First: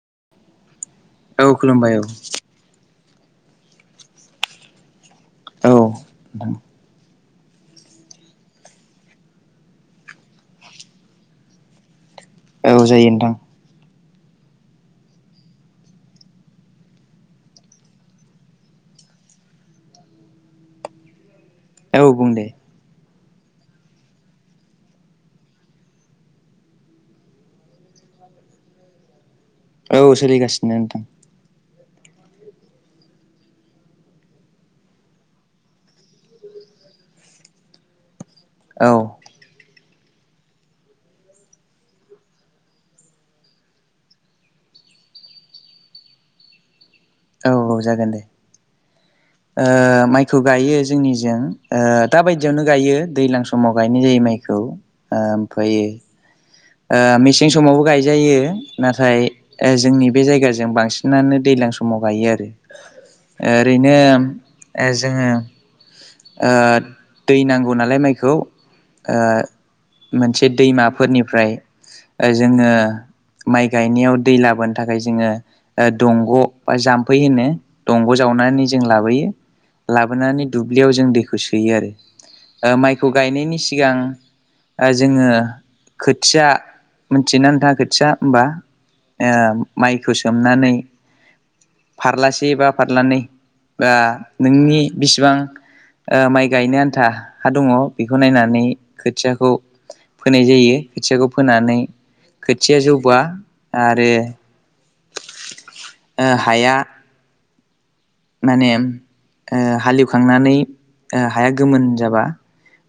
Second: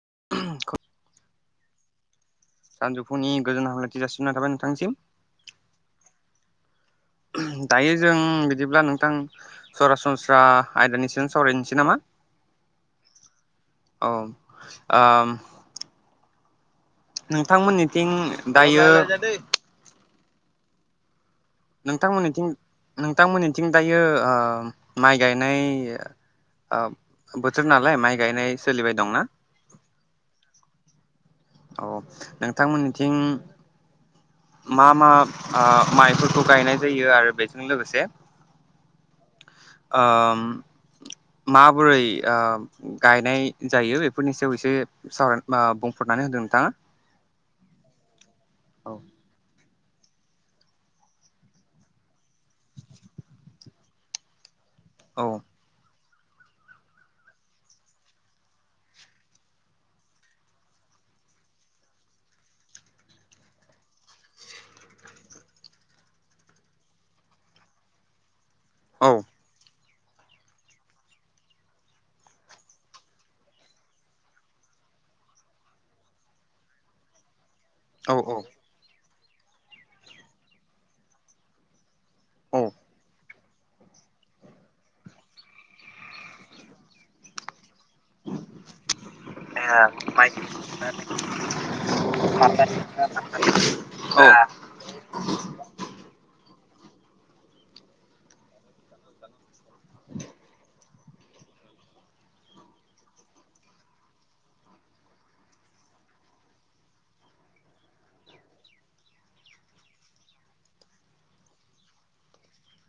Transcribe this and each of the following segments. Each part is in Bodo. [unintelligible] औ खुलुमबाय औ। सानजौफुनि गोजोन हामलायथि जासिहरनाय थाबाय नोंथांनिसिम। औ नोंथां। [unintelligible] दायो जों बिदिब्ला नोंथां सरासनस्रा आयदानि सायावनो सावरायनसै नामा? औ जायो नोनथां। औ ओम नोंथांमोननिथिं दायो औ बुं दे नोंथांमोननिथिं-नोंथांमोननिथिं दायो ओ माइ गायनाय ओ बोथोर नालाय माइ गायनाय सोलिबाय दंना? औ सोलिगासिनो नोंथां। औ नोंथांमोननिथिं मा मा आ माइफोरखौ गायनाय जायो आरो बेजों लोगोसे औ ओम माबोरै ओ गायनाय जायो? बेफोरनि सायाव एसे सावराय मा बुंफो नानै होदो नोंथाङा। औ जागोन दे औ ओ माइखौ गायो जोंनिजों ओ दा बायदियावनो गायो दैलां समाव गायनाय जायो माइखौ। ओमफायो ओ मेसें समावबो गायजायो नाथाय ओ जोंनि बे जायगाजों बांसिनानो दै ज्लां समाव गायो आरो। ओरैनो ओ जोङो ओ दै नांगौ नालाय माइखौ ओ औ मोनसे दैमाफोरनिफ्राय ओ जोङो माइ गायनायाव दै लाबोनो थाखाय जोङो ओ दंग' बा जाम्फै होनो औ दंग' औ जावनानै जों लाबोयो लाबोनानै दुब्लियाव जों दैखौ सोयो आरो। औ ओ माइखौ गायनायनि सिगां आ जोङो खोथिया मिनथियो ना नोंथाङा खो थिया होमबा ओ माइखौ सोमनानै फारलासे बा फारलानै बा नोंनि बिसिबां ओ माइ गायनो आन्था हा दङ बेखौ नायनानै खोथियाखौ फोनाय जायो खोथियाखौ फोनानै खोथिया जौबा आरो ओ हाया माने ओ हालेवखांनानै ओ हाया गोमोन जाबा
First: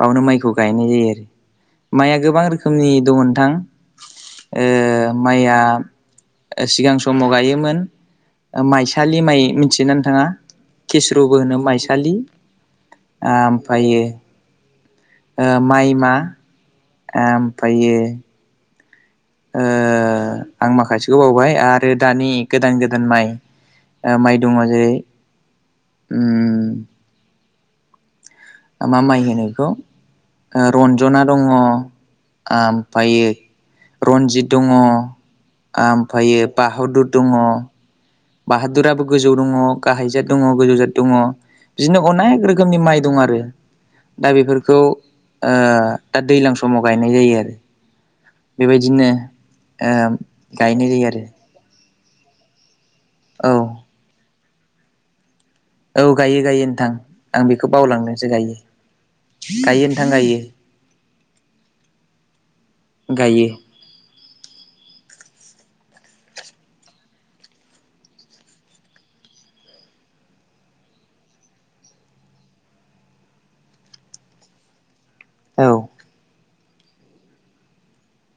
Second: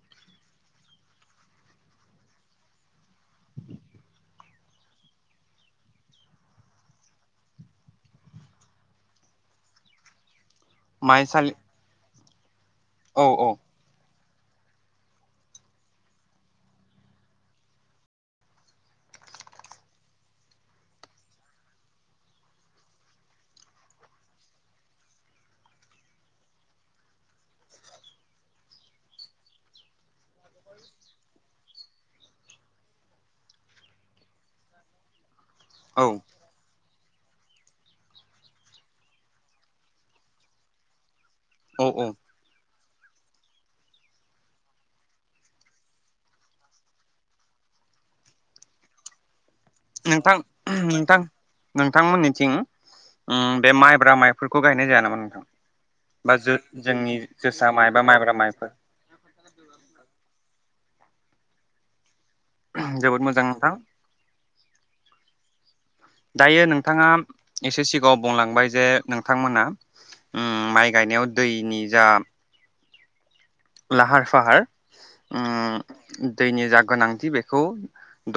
बावनो माइखौ गायनाय जायो आरो। माया गोबां रोखोमनि दङ नोंथां। ओ माया ओ सिगां समाव गायोमोन ओ माइसालि माइ मिनथियोना थाङा केस्र'बो माइसालि होनो माइसालि औ औ आमफायो ओ माइमा आमफायो [inaudible] ओ आं माखासेखौ बावबाय आरो दानि गोदान गोदान माइ ओ माइ दङ । जेरै- उम [inaudible] मा माइ होनो बेखौ ओ रन्जना दङ आमफायो रन्जित दङ औ ओमफ्रायो बाहदुद दङ बाहादुराबो गोजौ दङ गाहायजाथ दङ गोजौ जाथ दङ औ बिदिनो औ अनेक रोखोमनि माइ दं आरो दा बेफोरखौ ओ दा दैज्लां समाव गायनाय जायो आरो बेबायदिनो ओ नोंथां गायनाय जायो नोंथां आरो नोंथांमोननिथिं ओम बे औ माइब्रा माइफोरखौ गायनाय जाया नामा नोंथां? औ बा गायो जो गायो नोंथां जोंनि आं जोसा बेखौ माइ बा बावलांदोंसो माइब्रा गायो माइफोर गायो नोंथां गायो जोबोद मोजां गायो नोंथां दायो नोंथाङा एसे सिगाङाव बुंलांबाय जे नोंथांमोना उम माइ गायनायाव दैनि जा लाहार फाहार औ उम दैनि जा गोनांथि बेखौ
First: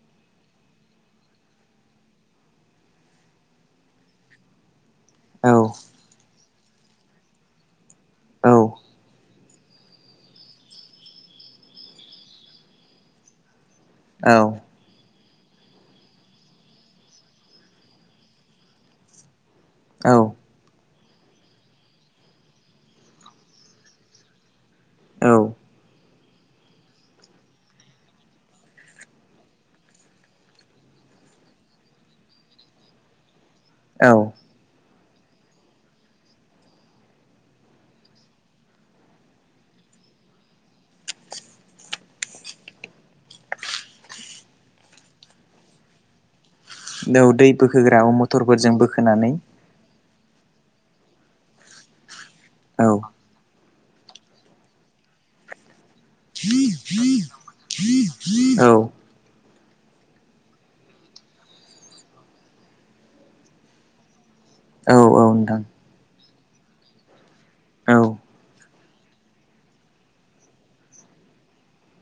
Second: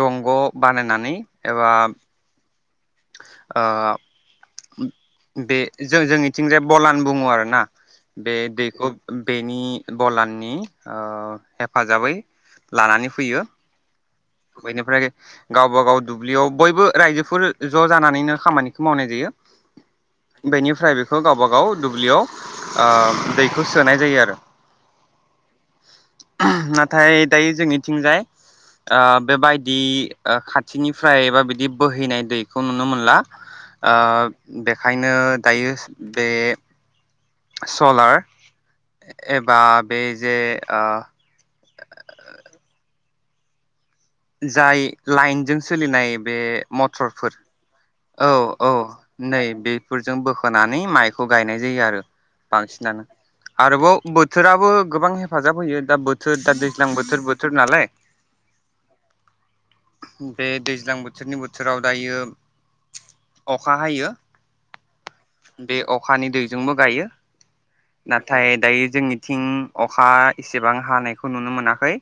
दंग' बानायनानै एबा ओ औ बे जों जोंनिथिंजाय बलान बुङो आरोना बे औ दैखौ बेनि बलाननि ओ हेफाजाबै लानानै फैयो औ बेनिफ्राय गावबाागाव दुब्लियाव बयबो रायजोफोर ज' जानानैनो खामानिखौ मावनाय जायो औ बेनिफ्राय बे खौ गावब गाव दुब्लियाव ओ दैखौ सोनाय जायो आरो नाथाय दायो जोंनिथिंजाय आ बेबायदि खाथिनिफ्राय एा बिदि बोहैनाय दैखौ नुनो मोनला आ औ बेखायनो दायो बे सलार एबा बै जे ओ जाय लाइनजों सोलिनाय बे मटरफोर दाउ दै बोखोग्रा मथरफोरजों बोखोनानै जों बोखोनानै माइखौ गायनाय जायो आरो औ बांसिनानो आरोबाव बोथोराबो गोबां हेफाजाब होयो दा बोथोर दा दैज्लां बोथोर बोथोर नालाय औ बे दैज्लां बोथोरनि बोथोराव दायो अखा हायो औ नोंथां बे अखानि दैजोंबो गायो औ नाथाय दायो जोंनिथिं अखा एसेबां हानायखौ नुनो मोनाखै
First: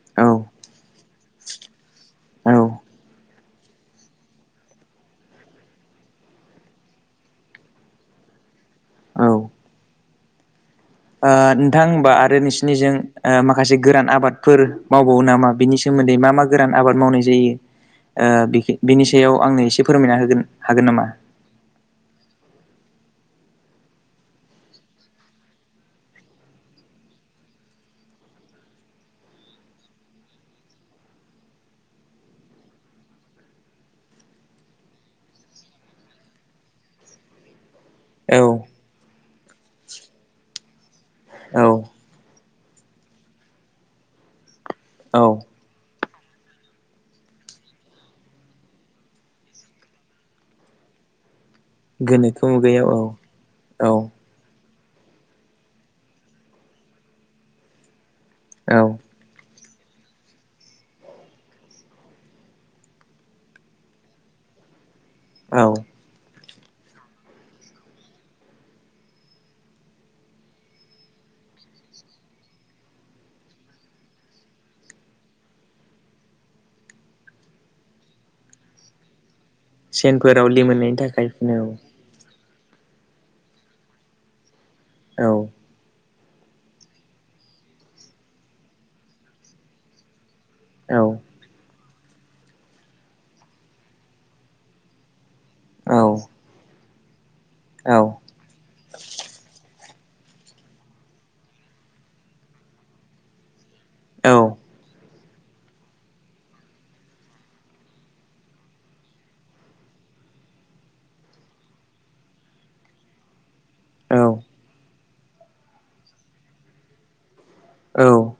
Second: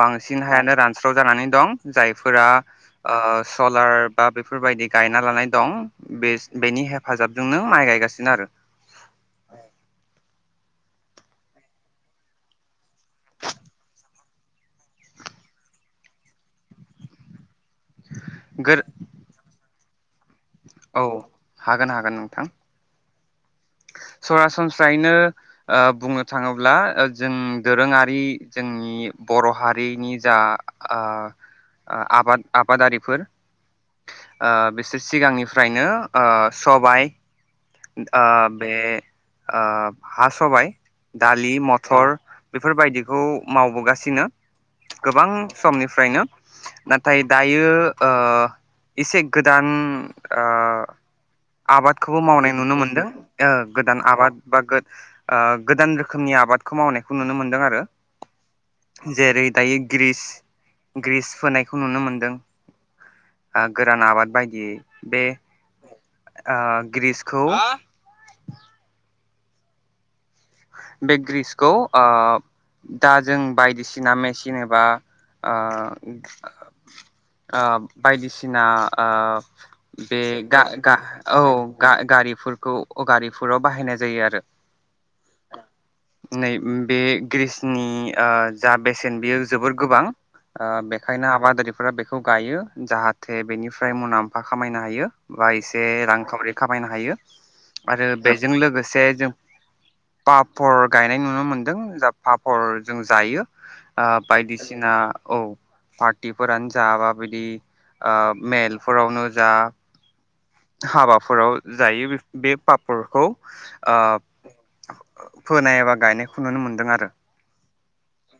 बांसिन औ बांसिन हायानो रानस्राव जानानै दं जायफोरा ओ ओ सलार बा बेफोरबायदि गायना लानाय दं बे बेनि हेफाजाबजोंनो माइ गायगासिनो आरो [inaudible] ओ नोंथां होनबा आरो नोंसिनिजों माखासे गोरान आबादफोर मावबावो नामा बिनि सोमोन्दै नदै मा-मा गोरान आबाद मावनाय जायो ओ बेख गोर बिनि सायाव आंनो एसे फोरमायना होगोन हागोन औ नामा हागोन हागोन नोंथां [inaudible] सरासनस्रायैनो ओ बुंनो थाङोब्ला जों दोरोङारि जोंनि बर' हारिनि जा आ आबाद आबादारिफोर ओ बिसोर सिगांनिफ्रायनो ओ सबाय ओ औ बे ओ हा सबाइ दालि औ मथर बेफोरबायदिखौ मावबोगासिनो गोबां औ समनिफ्रायनो नाथाय दायो ओ इसे गोदान ओ आबादखौबो गोनोखो मावनाय नुनो मुगायाव औ मोनदों ओ गोदान औ आबाद बा गो-गोदान रोखोमनि आबादखौ मावनायखौ नुनो मोनदों आरो औ जेरै दायो ग्रिस ग्रिस फोनायखौ नुनो मोनदों गोरान आबाद बायदियै बे औ आ ग्रिस खौ बे ग्रिसखौ ओ दा जों बायदिसिना मेचिन एबा ओ [unintelligible] ओ बायदिसिना ओ बे सेनफोराव गा गा लिमोननायनि थाखाय फुनो औ गा-गारिफोरखौ गारिफोराव बाहायनाय जायो आरो औ नै बे ग्रिसनि ओ जा बेसेन बेयो जोबोर गोबां ओ औ बेखायनो आबादारिफोरा बेखौ गायो जाहाथे बेनिफ्राय मुनाम्फा खामायनो हायो बा एसे औ रां खावरि खामायनो हायो औ आरो बेजों लोगोसे जों पापर गायनाय नुनो मोनदों जा पापर जों जायो ओ औ बायदिसिना औ पार्टिफोरानो जा बा बिदि ओ मेलफोरावनो जा हाबाफोराव जायो बे पापरखौ ओ फोनाय एबा गायनायखौ नुनो मोनदों आरो औ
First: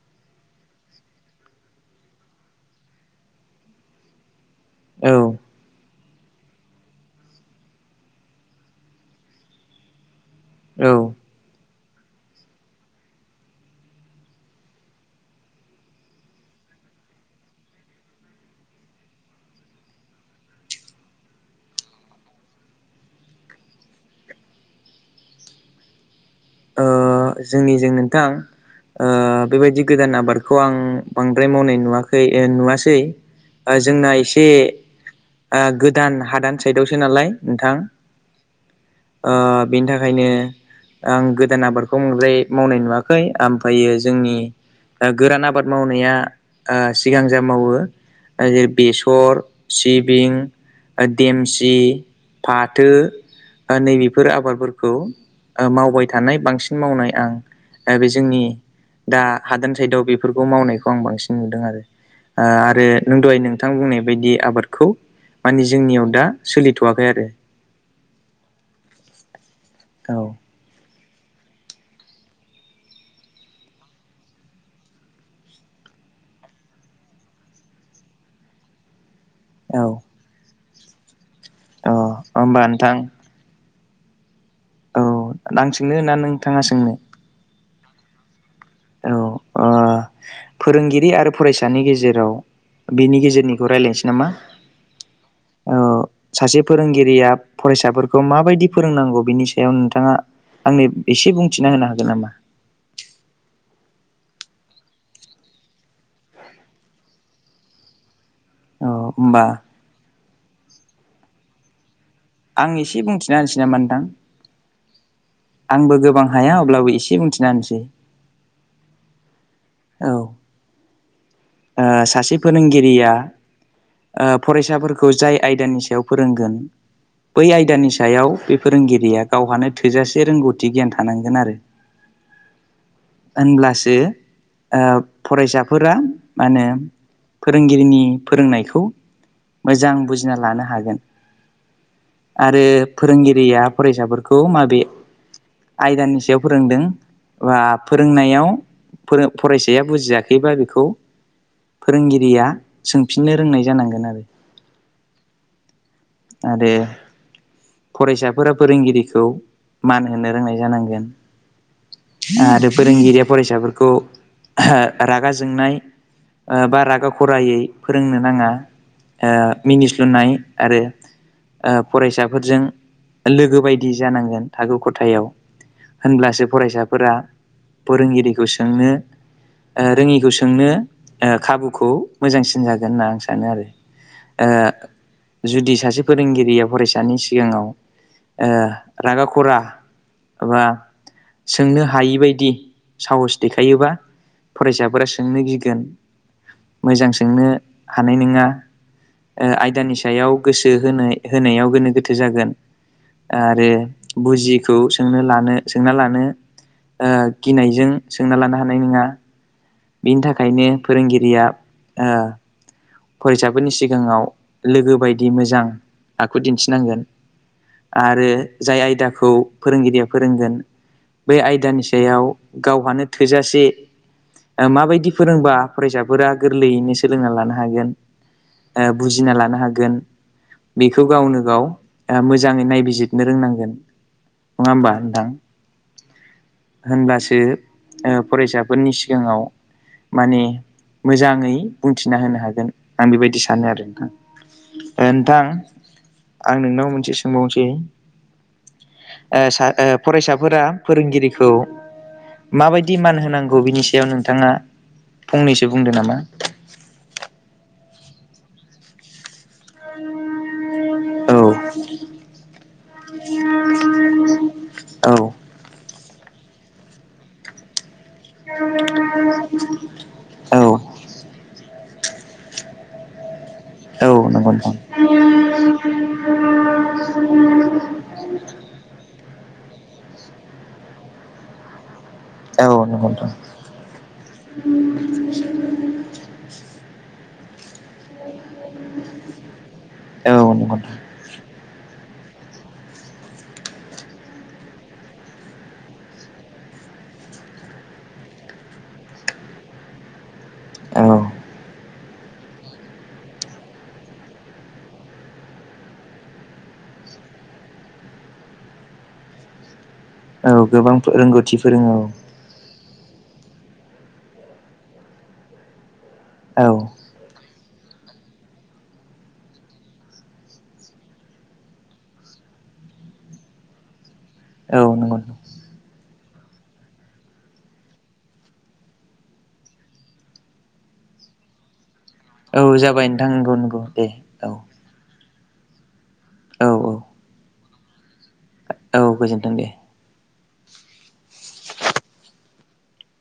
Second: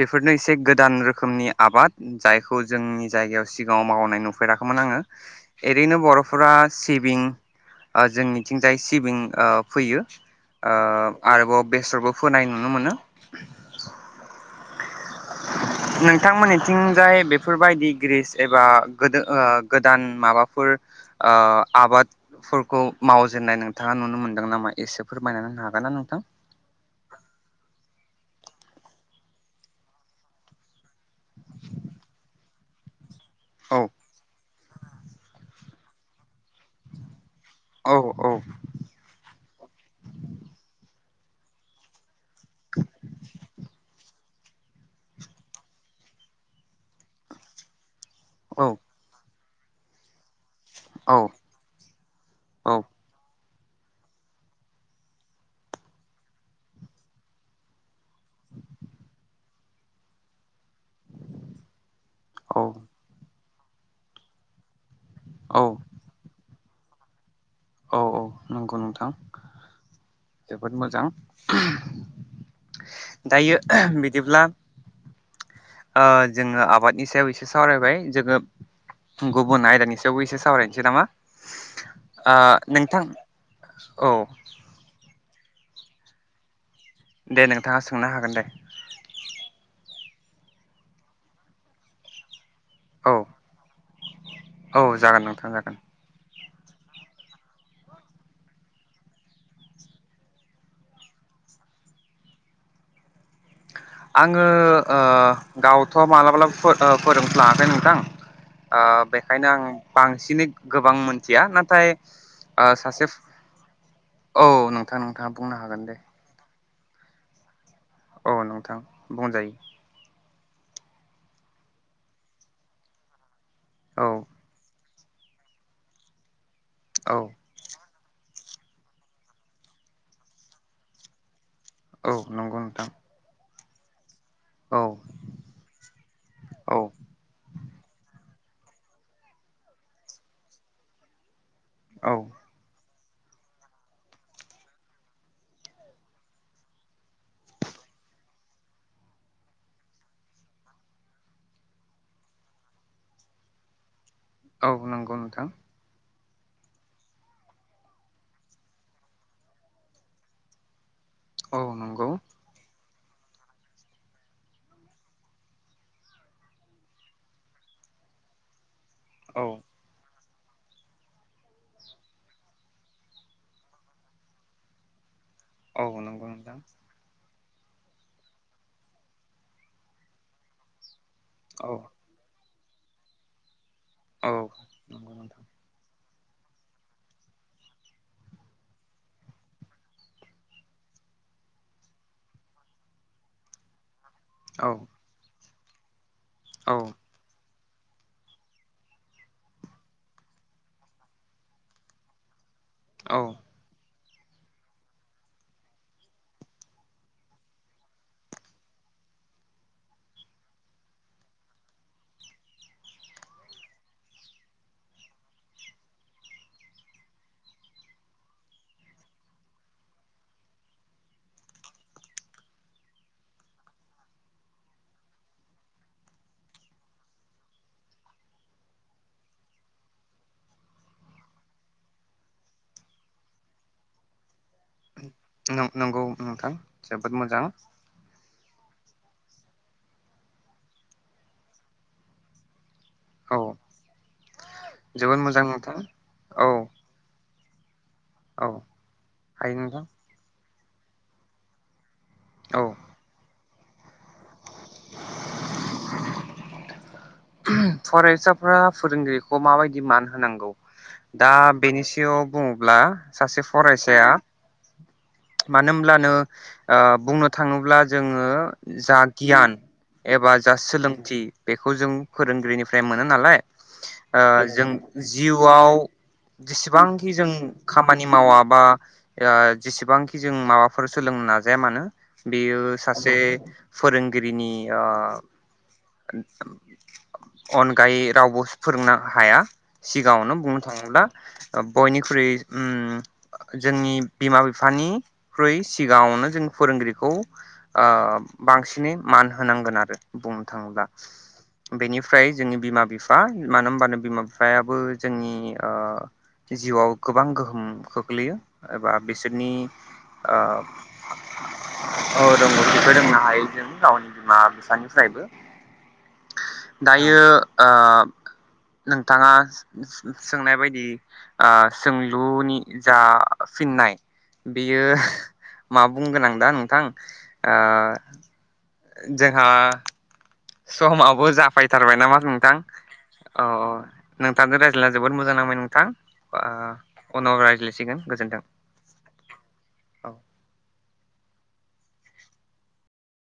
बेफोरनो एसे गोदान रोखोमनि आबाद जायखौ जोंनि जायगायाव सिगाङाव मावनाय नुफेरा खैमोन आङो एरैनो बर'फोरा सिबिं ओ जों मिथिंजाय सिबिं ओ फोयो ओ आरोबाव बेसरबो फोनाय नुनो मोनो [unintelligible] नोंथांमोननिथिंजाय बेफोरबायदि ग्रिस एबा गोदो ओ गोदान माबाफोर [unintelligible] ओ आबादफोरखौ मावजेननाय नोंथाङा नुनो मोनदों नामा एसे फोरमायनानै होनो हागोन ना नोंथां ओ जोंनिजों नोंथां ओ बेबायदि गोदान आबादखौ आं बांद्राय मावनाय नुवाखै ओ नुवासै ओ औ जोंना एसे ओ गोदान हादान साइदआवसो नालाय नोंथां औ ओ बेनि थाखायनो आं गोदान आबादखौ बांद्राय मावनाय नुवाखै आमफायो जोंनि ओ गोरान आबाद मावनाया ओ सिगां जा मावो औ जेरै बेसर सिबिं ओ औ देमसि औ फाथो ओ नैबेफोर आबादफोरखौ ओ मावबाय थानाय बांसिन मावनाय आं ओ बे जोंनि दा हादान साइदाव बेफोरखौ मावनाय खौ आं बांसिन नुदों आरो ओ औ आरो नों दहाय नोंथां बुंनाय बायदि आबादखौ माने औ जोंनियाव दा सोलिथ'वाखै आरो औ औ नंगौ नोंथां औ जोबोद मोजां [unintelligible] दायो बिदिब्ला ओ जोङो आबादनि सायाव एसे सावरायबाय जोङो गुबुन औ आयदानि सायावबो एसे सावरायनसै नामा अ ओ होमबा नोंथां औ औ आं सोंनो ना नोंथाङा सोंनो दे नोंथाङा सोंनो हागोन दे औ ओ फोरोंगिरि आरो फरायसानि गेजेराव औ बेनि गेजेरनिखौ रायलायसै नामा औ जागोन नोंथां जागोन औ सासे फोरोंगिरिया फरायसाफोरखौ माबायदि फोरोंनांगौ बिनि सायाव नोंथाङा आंनो एसे बुंथिना होनो हागोन नामा [unintelligible] आङो ओ गावथ' मालाब्लाबो फोरोंफ्लाङाखै नोंथां ओ औ होमबा बेखायनो आं बांसिनै गोबां मोनथिया नाथाय ओ आं एसे सासे बुंथिना होनोसै नामा नोंथां औ नं आंबो गोबां हाया अब्लाबो एसे बुंथिना होनोसै औ नोंथां बुंजायो औ ओ सासे फोरोंगिरिया औ ओ फरायसाफोरखौ खौ जाय आयदानि सायाव फोरोंगोन औ बै आयदानि सायाव बे फोरोंगिरिया गावहानो थोजासे रोंगौथि गियान थानांगोन आरो औ नंगौ नोंथां होनब्लासो ओ औ फरायसाफोरा मा होनो औ फोरोंगिरिनि फोरोंनायखौ मोजां बुजिना लानो हागोन औ आरो फोरोंगिरिया फरायसाफोरखौ माबे आयदानि सायाव फोरोंदों बा फोरोंनायाव फरायसाया बुजियाखैबा बेखौ फोरोंगिरिया सोंफिननो रोंनाय जानांगोन आरो औ नंगौ नोंथां आरो फरायसाफोरा फोरोंगिरिखौ मान होनो रोंनाय जानांगोन औ नंगौ आरो फोरोंगिरिया फरायसाफोरखौ रागा जोंनाय ओ बा रागा खरायै फोरोंनो नाङा ओ औ मिनिस्लुनाय आरो ओ फरायसाफोरजों लोगो बायदि जानांगोन थाखो खथायाव औ नंगौ होनब्लासो नोंथां फरायसाफोरा फोरोंगिरिखौ सोंनो ओ रोङिखौ सोंनो ओ औ खाबुखौ मोजांसिन जागोन होनना आं सानो आरो औ ओ नंगौ नोंथां जुदि सासे फोरोंगिरिया फरायसानि सिगाङाव ओ रागा खरा एबा सोंनो हायिबायदि साहस देखायोबा औ फरायसाफोरा सोंनो गिगोन औ मोजां सोंनो हानाय नङा ओ आयदानि सायाव गोसो होनाय होनायाव गोनो गोथो जागोन आरो बुजियिखौ सोंनो लानो सोंना लानो ओ गिनायजों सोंना लानो हानाय नोङा बिनि थाखायनो फोरोंगिरिया ओ फरायसाफोरनि सिगाङाव लोगो बायदि मोजां आखु दिन्थिनांगोन आरो जाय आयदाखौ फोरोंगिरिया फोरोंगोन बे आयदानि सायाव गावहानो थोजासे ओ माबायदि फोरोंबा फरायसाफोरा गोरलैयैनो सोलोंना लानो हागोन ओ बुजिना लानो हागोन बेखौ गावनो गाव ओ मोजाङै नायबिजिदनो रोंनांगोन नङा हबा नोंथां औ नंगौ नोंथां जोबोद होनब्लासो मोजां ओ फरायसाफोरनि सि सिगाङाव माने मोजाङै बुंथिना होनो हागोन आं औ बेबायदि सानो आरो नोंथां ओ जोबोद नोंथां मोजां औ आं नोंनाव मोनसे सोंबावनोसै औ ओ हायो सा नोंथां ओ फरायसाफोरा फोरोंगिरिखौ औ माबायदि मान होनांगौ बेनि सायाव नोंथाङा फंनैसो बुंदो नामा फरायसाफोरा फोरोंगिरिखौ माबायदि मान होनांगौ दा औ बेनि सायाव बुङोब्ला सासे फरायसाया औ मानो होमब्लानो ओ बुंनो थाङोब्ला जोङो जा गियान एबा जा औ सोलोंथि बेखौ जों फोरोंगिरिनिफ्राय मोनो नालाय औ ओ नंगौ जों नोंथां जिउआव जेसेबांखि जों खामानि मावा बा ओ जेसेबांखि जों माबाफोर सोलोंनो नाजाया मानो बेयो औ नंगौ सासे नोंथां फोरोंगिरिनि ओ [unintelligible] अनगायै रावबो फोरोंनो हाया सिगाङावनो औ बुंनो नंगौ थाङोब्ला ओ बयनिख्रुइ [unintelligible] ओम जोंनि बिमा बिफानिख्रुइ सिगाङावनो जों फोरोंगिरिखौ ओ बांसिनै मान होनांगोन आरो बुंनो थाङोब्ला औ बेनिफ्राय जोंनि बिमा बिफा मानो होनबानो बिमा फिफायाबो जोंनि ओ जिउआव गोबां गोहोम खोख्लैयो एबा बिसोरनि औ ओ गोबां फो रोंगौथि फोरोङो औ रोंगौथिखौ रोंनो हायो जों गावनि बिमा बिफानिफ्रायबो औ दायो ओ नोंथाङा सोंनाय बायदि ओ सोंलुनि जा फिननाय बियो औ नंगौ मा बुंगोन आं दा नोंथां ओ जोंहा समाबो जाफैथारबाय नामा थां जाबाय नोंथां औ नंगौ नंगौ दे औ नोंथांजों राय ज्लायना जोबोद मोजां नांबाय नोंथां औ उनाव रायज्लायसिगोन गोजोन्थों औ गोजोन्थों दे [inaudible]